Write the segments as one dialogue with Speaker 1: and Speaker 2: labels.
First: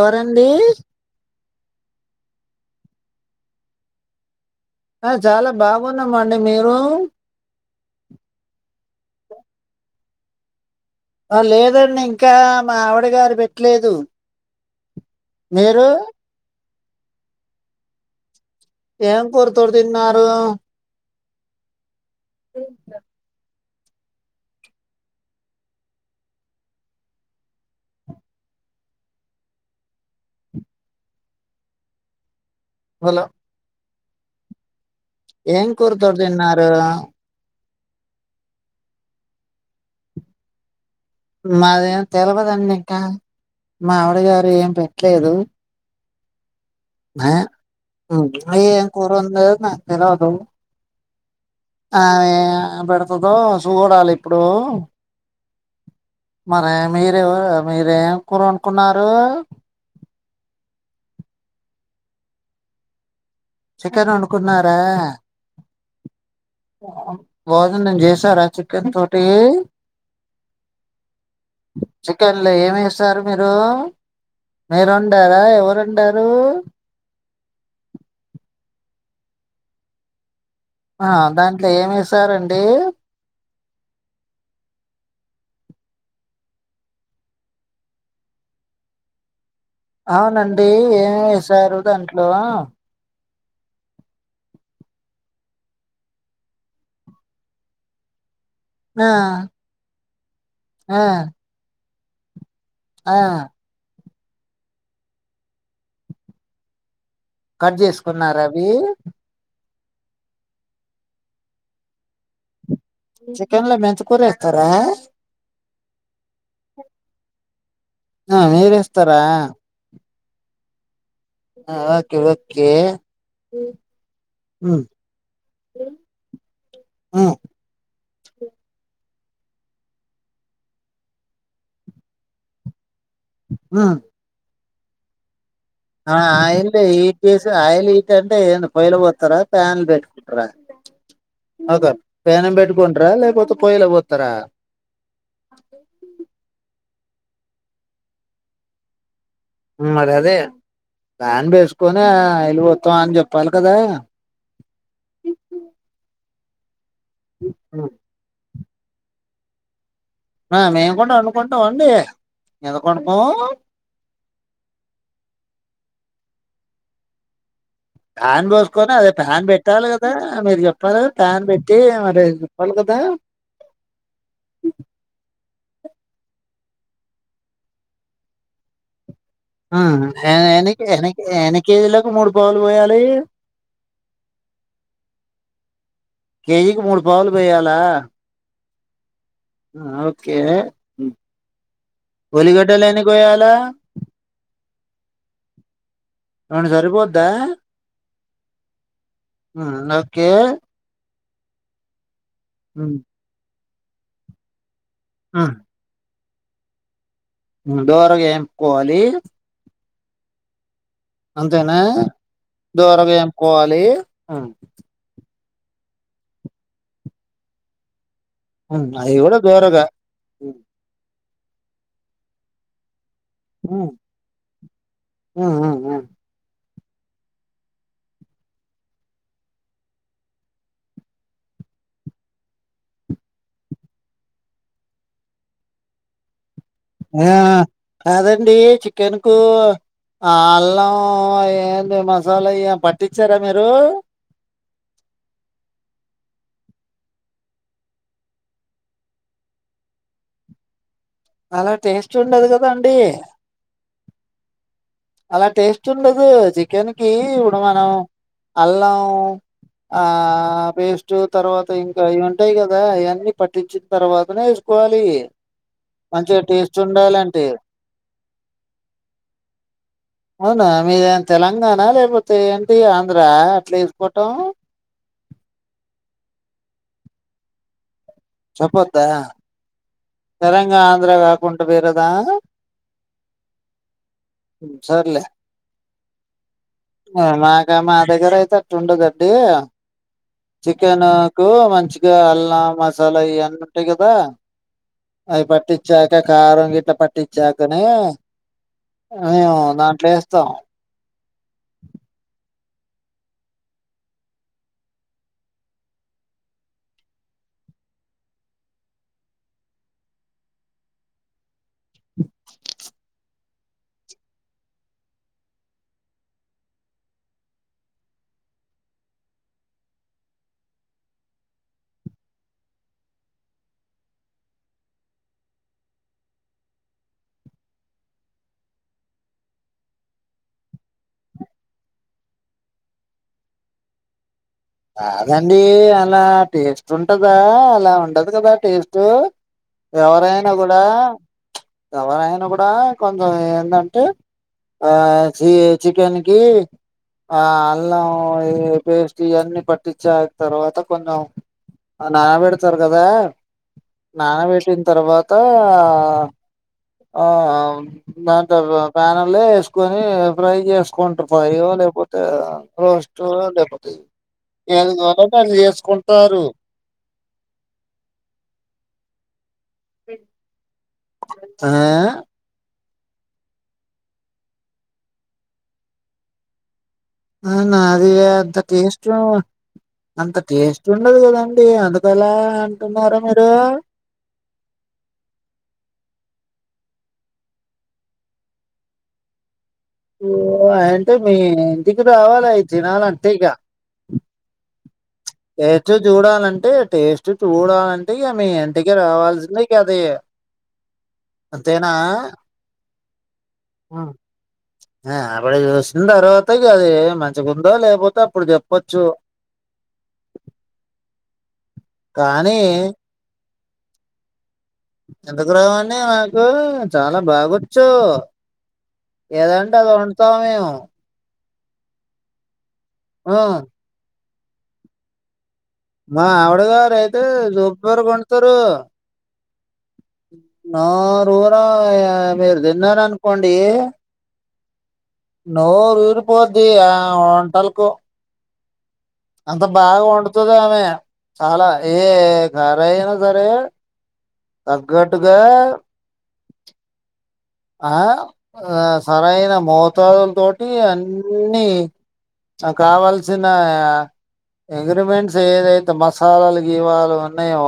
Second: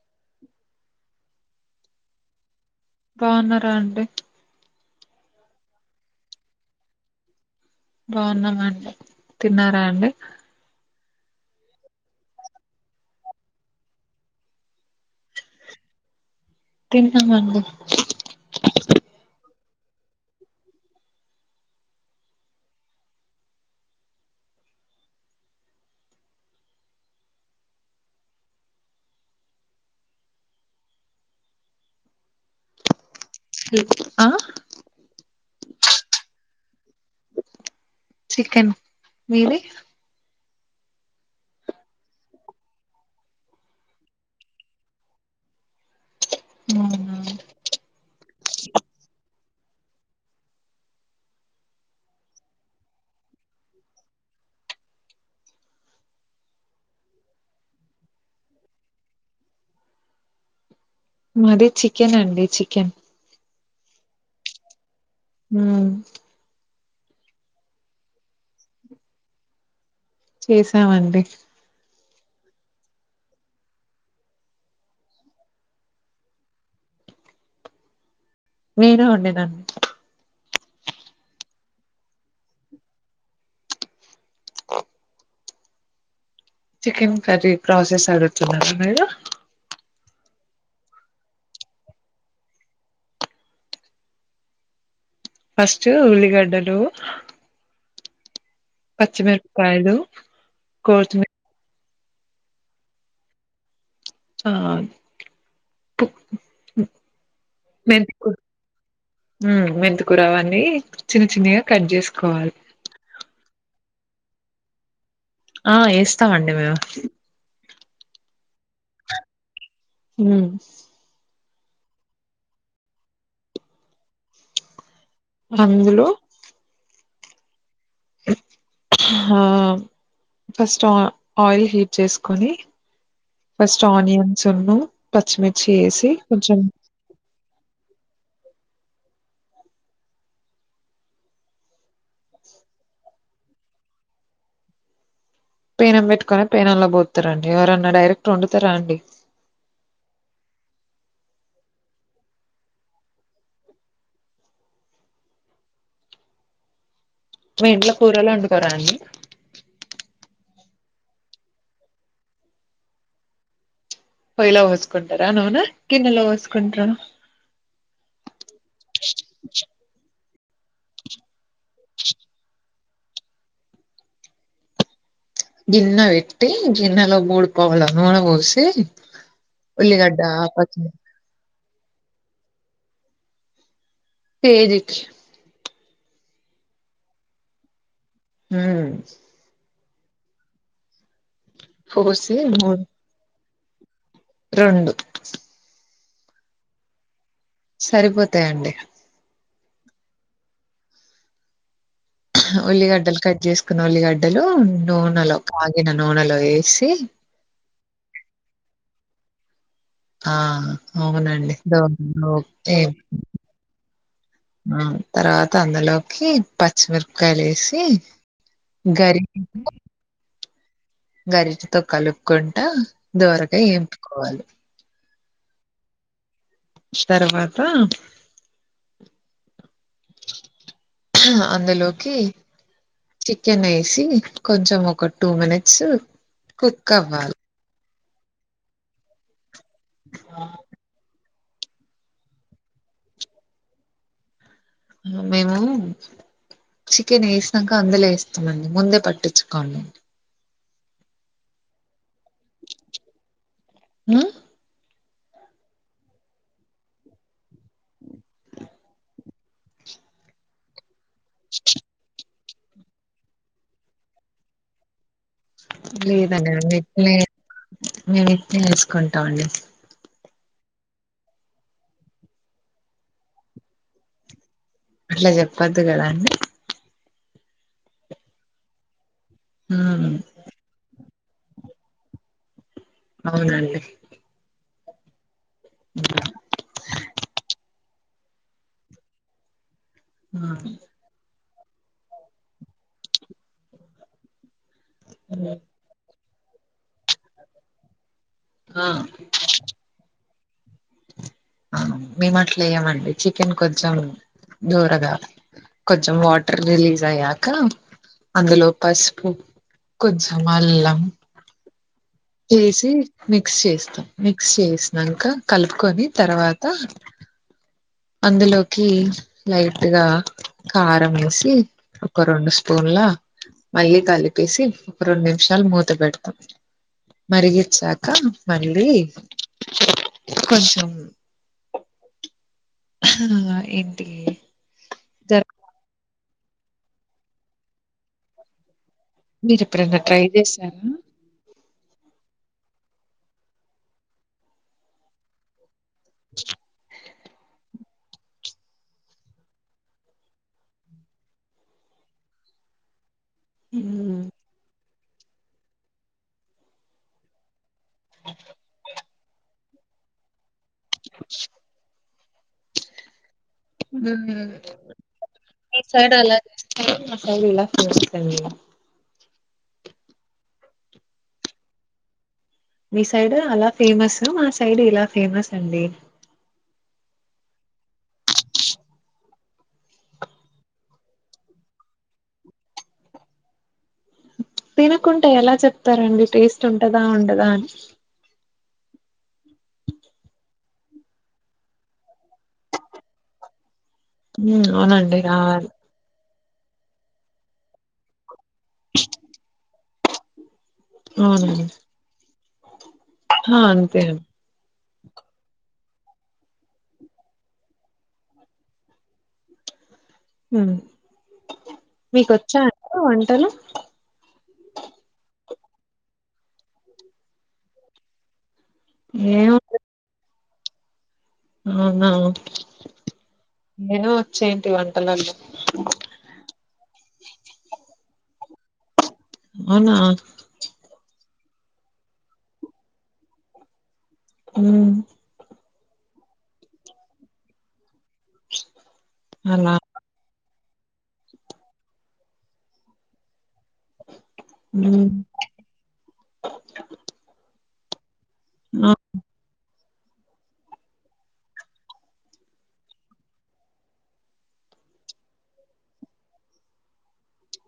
Speaker 1: ఎవరండి
Speaker 2: బావున్నారా అండి.
Speaker 1: ఆ చాలా బాగున్నాం అండి, మీరు
Speaker 2: బావున్నం అండి, తిన్నారా అండి‌
Speaker 1: ఆ లేదండి ఇంకా మా ఆవిడ గారు పెట్లేదు, మీరు
Speaker 2: తింట్నామండి.
Speaker 1: ఏం పురతో తిన్నారు. బీ న్స్ హలో
Speaker 2: ఆ
Speaker 1: ఏం కూరుతుడుదిన్నారు.
Speaker 2: చికెన్, మిది
Speaker 1: మాదేం తెల్వదండి ఇంకా, మావిడ గారు ఏం పెట్లేదు.
Speaker 2: అవునా
Speaker 1: మె హుం ఏం కూరవునదొ నాక్ తెల్వదు. ఆవే పెడతుదో చూడాలిప్పుడు, మరే మీరేవరు మీరేం కూరండుకున్నారు.
Speaker 2: మాది చికెన్ అండి, చికెన్
Speaker 1: చికెన్ వన్నుకున్నారా.
Speaker 2: హు
Speaker 1: భోజన్ జేసారా చికెన్ తోటి
Speaker 2: చేసాంవండి.
Speaker 1: చికెన్లొ ఏవేసారు మీరూ, మీరొండరా ఎవరొండారు.
Speaker 2: మీరె వండినన్.
Speaker 1: ఆ దాంట్లో ఏంవేసారండి.
Speaker 2: చికెన్ కర్రీ ప్రాసెస్ అడుతున్నార మీరు
Speaker 1: అవునండి, ఏం ఎసారు దాంట్లో
Speaker 2: ఫస్ట్ ఉల్లిగడ్డలు
Speaker 1: ఆ
Speaker 2: పచ్చిమిరపకాయలు
Speaker 1: ఆ
Speaker 2: కొత్తిమీర
Speaker 1: ఆ
Speaker 2: ఆ ప్
Speaker 1: కట్ చేసుకున్నారవి
Speaker 2: మెంతికూరవన్నీ చిన్న చిన్నగా కట్ చేసుకోవాలి‌.
Speaker 1: చికెన్లో మెంతికూర ఎస్తారా.
Speaker 2: ఆ ఎస్ స్తామండి మేము
Speaker 1: ఆ మీరేస్తారా.
Speaker 2: హు
Speaker 1: ఆ ఓకే ఓకే ఉ
Speaker 2: అందులో
Speaker 1: ఉ
Speaker 2: ఆ ఫస్ట్ ఆయిల్ హీట్ చేసుకొని ఫస్ట్
Speaker 1: ఉమ్
Speaker 2: ఆనియన్స్ అను పచ్చ్చమీ
Speaker 1: ఆ ఆయల్ ఎం చేసావ్ ఆయల్ ఏంటంటే ఏ పొయ్యలు పోతారా ప్యాన్లు పెట్టుకుంటార ఓకే ప్యాన్ పెట్టుకుంటార లేకపోతే పొయ్యిలో పోతారా
Speaker 2: పేనం పెట్టుకునే పేనంలో బతు రండి ఎవరన్నా డైరెక్ట్ వండుతారా అండి
Speaker 1: మరి అదే దాన్ వేసుకొని వెళ్ళిపోతాం అని చెప్పాలి కదా
Speaker 2: మా ఇంట్లో కూరలు వండు కొరని
Speaker 1: మేము కూడా అనుకుంటాం అండి ఎందుకనుకోము
Speaker 2: పొయ్యిలో పోసుకుంటారా నూనె గిన్నెలో పోసుకుంటారా
Speaker 1: ప్యాన్ పోసుకొని అదే ప్యాన్ పెట్టాలి కదా మీరు చెప్పారు కదా ప్యాన్ పెట్టి ఎమ్ అరేయ్ దా
Speaker 2: గిన్నె పెట్టి గిన్నెలో మూడుపోవుల నూనె పోసి
Speaker 1: హ
Speaker 2: ఉల్లిగడ్డ పచ్చి
Speaker 1: హేనెక్కి హేనెక్కి హేనిక్ కేజీలకు మూడు పావులు పోయాలి
Speaker 2: తేరిచ్
Speaker 1: కేజీకి మూడు పావులు పోయాలా
Speaker 2: హమ్
Speaker 1: ఉమ్ ఓకే
Speaker 2: పోసి మూడు
Speaker 1: ఉలిగడ్డలున్న పోయాలా
Speaker 2: రెండు
Speaker 1: రెండు సరిపోదా
Speaker 2: సరిపోతాయండి
Speaker 1: ఉమ్ ఓకే ఉమ్,
Speaker 2: ఉల్లిగడ్డలు కట్ చేసు కొన్ని ఉల్లిగడ్డలు నూనెలో
Speaker 1: ఉమ్,
Speaker 2: కాగినా నూనెలో వేసి
Speaker 1: దోరగా ఎంపుకోవాలి
Speaker 2: ఆ అవునండి
Speaker 1: దోరగా ఏంపుకోవాలి
Speaker 2: తర్వాత తందులోకి పచ్చిమిరపకాయలు వేసి
Speaker 1: ఉమ్ అది కూడా దోరగా
Speaker 2: గరిటీ తో కలుపూకుంట దోరగా ఎంపుకోవాలి.
Speaker 1: ఆ ఆ ఆ
Speaker 2: తర్వాత అందులోకి చికెన్ వేసి కొంచెం ఒక టూ మినిట్స్ కుక్ అవ్వాలి.
Speaker 1: కాదండి. చికెన్ కు ఆ అల్లం ఏంటి మసాలా ఇ పట్టించారా మీరు
Speaker 2: మేము చికెన్ వేసాక అందులో వేస్తాన్నాండి. ముందే పట్టించుకోండి.
Speaker 1: అలా తెే రుచి ఉండదు కదాండి.
Speaker 2: హ్మ్.
Speaker 1: అలా టేస్ట్ ఉండదు. చికెన్ కి ఇప్పుడు మనం అల్లం ఆ పేస్ట్ తర్వాత ఇంకా ఈవెం ఉంటాయి. కదా అయన్నీ పట్టించిన తర్వాతనే వేసుకోవాలి. మంచిగా
Speaker 2: లేదండి.
Speaker 1: టేస్ట్
Speaker 2: మేము ఇట్నే
Speaker 1: ఉండాలంటే
Speaker 2: మేము ఇట్నే చేసుకుంటాం. అండి
Speaker 1: అవునా మీరే తెలంగాణ లేకపోతే ఏంటి ఆంధ్రా అట్లా ఎసుకోటం
Speaker 2: అట్లా చెప్పద్దు కదా అండి
Speaker 1: చెప్పొద్దా
Speaker 2: హ్మ్.
Speaker 1: తెలంగాణ, ఆంధ్రగా అంటే వేరేదా
Speaker 2: అవునండి.
Speaker 1: సర్లే అ మాక్ ఇంకా మా దగ్గర అయితే అట్టుండదు అండి.
Speaker 2: ఆ!
Speaker 1: చికెను కు మంచిగా అల్లం, మసాలా ఇవన్నీ ఉంటాయి కదా అవి
Speaker 2: హ్మ్.
Speaker 1: పట్టించార్ కారం గిట్ట పట్టిచ్చాకానే
Speaker 2: ఆ
Speaker 1: అవేవో దాంట్లే త
Speaker 2: ఆ మేమ్ మాట్ల వాయ్యమండి. చికెన్ కొంచెం దూరగా, కొంచెం వాటర్ రిలీజ్ అయ్యాక అందులో పసుపు కొంచెం అల్లం చేసి మిక్స్ చేస్తాం. మిక్స్ చేసిన్నాక కలుపుకొని తర్వాత అందులోకి లైట్గా కారం వేసి, ఒక రెండు స్పూన్లా మళ్ళీ కలిపేసి రెండు నిమిషాలు మూత పెడతాం. మరిగీచ్చాక మళ్ళీ కొంచెం ఆ ఏంటి జర
Speaker 1: రాదండి. అలా టేస్ట్ ఉంటదా అలా ఉండదు కదా టేస్ట్
Speaker 2: మీరు ఎప్పుడైనా ట్రై
Speaker 1: ఎవరైనా కూడా
Speaker 2: చేశారా
Speaker 1: ఎవరయన కూడా కొంచెం ఏంటంటే ఆ చీ చికెన్ కి ఆ అల్ పేస్టీ అన్ని పట్టించా తర్వాత కొంచెం నానబెడతారు కదా
Speaker 2: ఉమ్
Speaker 1: నానా బేట తర్వాత ఆ నంట ప్రన ప్లే వేసుకని ఫ్రై చేసుకుంట ఫయో లేకపోతే అ క ఆ అదేపో
Speaker 2: ఉమ్. అలా మసాల ఫ
Speaker 1: స ఆ
Speaker 2: మీ సైడ్ అలా ఫేమస్ మా సైడ్ ఇలా ఫేమస్ అండి
Speaker 1: అనా అది అంత టేస్ట్ అంత టేస్ట్ ఉండదు కదండి అందుకలా అంటున్నారా మీరు
Speaker 2: తినకుంటే ఎలా చెప్తారండి టేస్ట్ ఉంటదా ఉండదా అని
Speaker 1: ఓ అంటే మీ ఇంటికి రావాలివి తినాలంటే ఇక
Speaker 2: అవునండి రావాలి
Speaker 1: అంటే టేస్ట్ చూడాలంటే మీ ఎంటిక రావాజ న క అది అంతేనా
Speaker 2: హా అంతే
Speaker 1: ఇ తర్వాత అది మంచిగా ఉందో లేకపోతే అప్పుడు చెప్పచ్చు కానీ
Speaker 2: మీకోచ్చా అండి వంటలు
Speaker 1: ఎందుకు రావండి నాకు చాలా బాగొచ్చు
Speaker 2: ఏం
Speaker 1: ఏదంటడి అద సమయం
Speaker 2: అవునా
Speaker 1: ఆ
Speaker 2: ఏను చ్చంటి వంటలల్లో
Speaker 1: మా ఆవడదవయితే జప కత్త
Speaker 2: అవునా
Speaker 1: నా ఊర మీరు తిన్నారనుకోండి
Speaker 2: ఉ
Speaker 1: నోరుఊరు పోద్ది ఆ వంటలకు అంత
Speaker 2: అలా
Speaker 1: బాగా వండుతుంది ఆమె చాలా ఏ కరయినా జర
Speaker 2: ఉమ్,
Speaker 1: తగ్గట్టుగా ఆ ఆ సరయినా మో మత్తదుల తోటి అన్ని కావాల్సిన ఇంగ్రిడియంట్స్ ఏదైతే మసాలాలు గీవాలు ఉన్నాయో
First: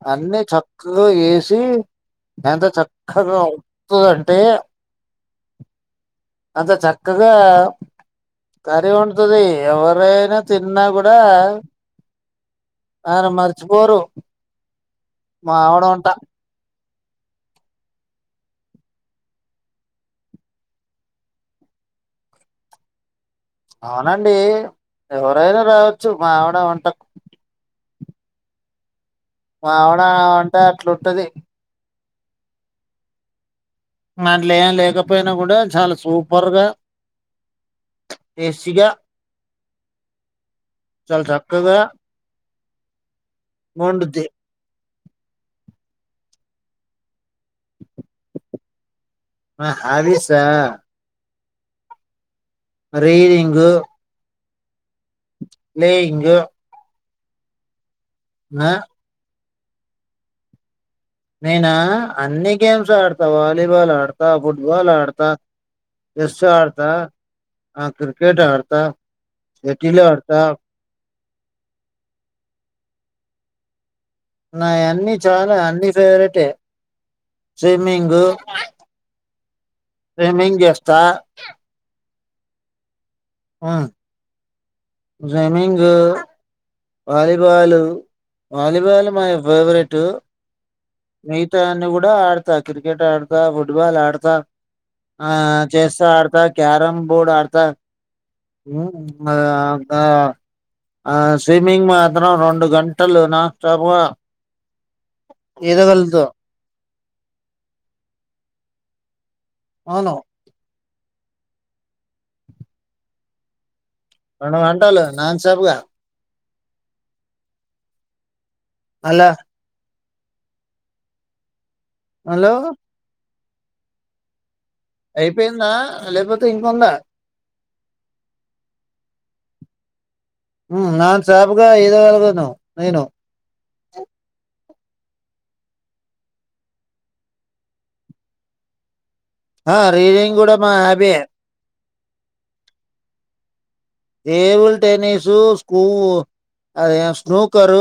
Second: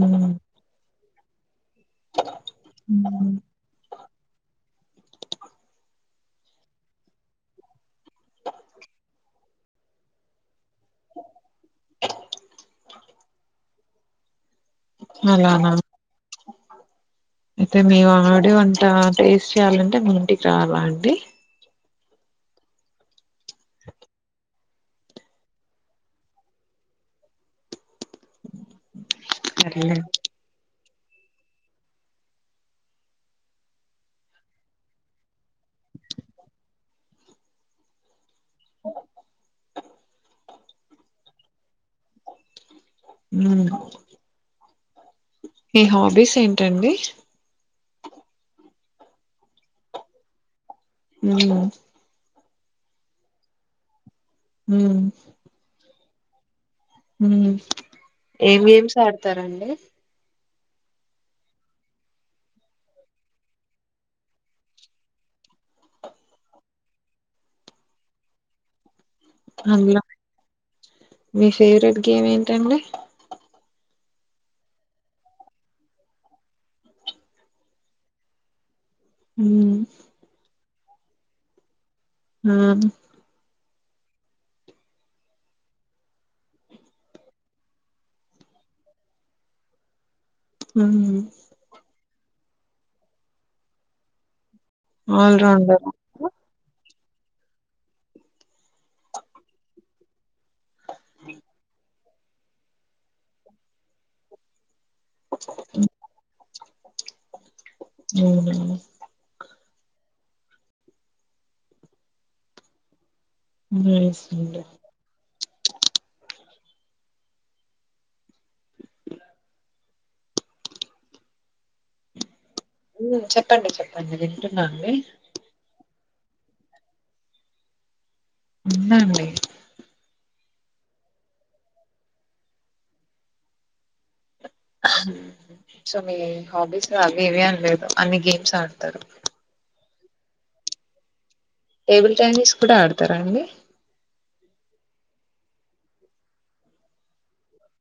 Speaker 2: ఉమ్,
Speaker 1: అన్ని చక్ ఓ ఏటి దాంతో
Speaker 2: ఉమ్,
Speaker 1: చక్కగా అంటే అంత చక్కగా కర్రీ వండుతది ఎవరైనా తిన్నా కూడా ఆర మర్చిపోరు
Speaker 2: అలానా
Speaker 1: మావడ వంట
Speaker 2: అయితే మీ ఆడ అంతా టేస్ట్ చేయాలంటే ము ఇంటికి రాలా అండి
Speaker 1: అవునండి ఎవరైనా రావచ్చు మావిడ వంటకు
Speaker 2: సర్లే
Speaker 1: అవునా అంట అట్లుంటది దంట్లో ఏం లేకపోయినా కూడా చాలా సూపర్గా టేస్టీగా చాలా చక్కగా
Speaker 2: ఊమ్
Speaker 1: వండుద్ది
Speaker 2: మీ హాబీస్ ఏంటండి
Speaker 1: ఆ హవిసా
Speaker 2: అవును
Speaker 1: రీడింగ్
Speaker 2: హుమ్
Speaker 1: ప్లేయింగ్
Speaker 2: హుమ్ ఏం
Speaker 1: ఆ
Speaker 2: గేమ్స్ ఆడతారండి ఏ
Speaker 1: నేనా అన్ని గేమ్స్ ఆడతా. వాలీబాల్ ఆడతా. ఫుట్బాల్ ఆడతా. చెస్ ఆడతా. ఆ క్రికెట్ ఆడతా. షటిల్
Speaker 2: అందులో
Speaker 1: ఆడతా
Speaker 2: మీ ఫేవరెట్ గేమ్ ఏంటండి
Speaker 1: నా అన్ని చాలా అన్ని ఫేవరెట్ ఏ స్విమ్మింగ్
Speaker 2: హుమ్
Speaker 1: త
Speaker 2: హ
Speaker 1: ఆ swimming volleyball volleyball my favourite
Speaker 2: మ్మ్
Speaker 1: మిగతా అన్ని కు డ ఆడత క్రికెట్ ఆడతా ఫుట్బాల్ ఆడతా ఆ
Speaker 2: ఆల్ రౌండర్
Speaker 1: చేస్తా ఆడతా క్యారంమ్ బాడ్ ఆడతా హు ఆ ఆ ఆ స్విమ్మింగ్ మాత్రం రెండు గంటలు నాన్ స్టాపుగా ఇదా గలుగుతా
Speaker 2: అ
Speaker 1: అవును
Speaker 2: నైస్
Speaker 1: రెండు
Speaker 2: అండి
Speaker 1: గంటలు నాన్ స్టాపుగా అలా హలో
Speaker 2: ప్పండి చెప్పండి వింటున్న
Speaker 1: అయిపోయిందా లేపోతే ఇంకుందా
Speaker 2: ఉందండి
Speaker 1: హు నాన్ స్టాప్ గా ఇదా గలుగుతాను నేను
Speaker 2: సో మీ హాబీస్లా అవి ఇవి అని లేదు అన్ని గేమ్స్ ఆడతారు
Speaker 1: హు రీడింగ్ కూడా మా హబియే
Speaker 2: టేబుల్ టెన్నిస్ కూడా ఆడతారా అండి
Speaker 1: టేబుల్ టెన్నిస్ సు స్కూ అదే స్ట్రోకరు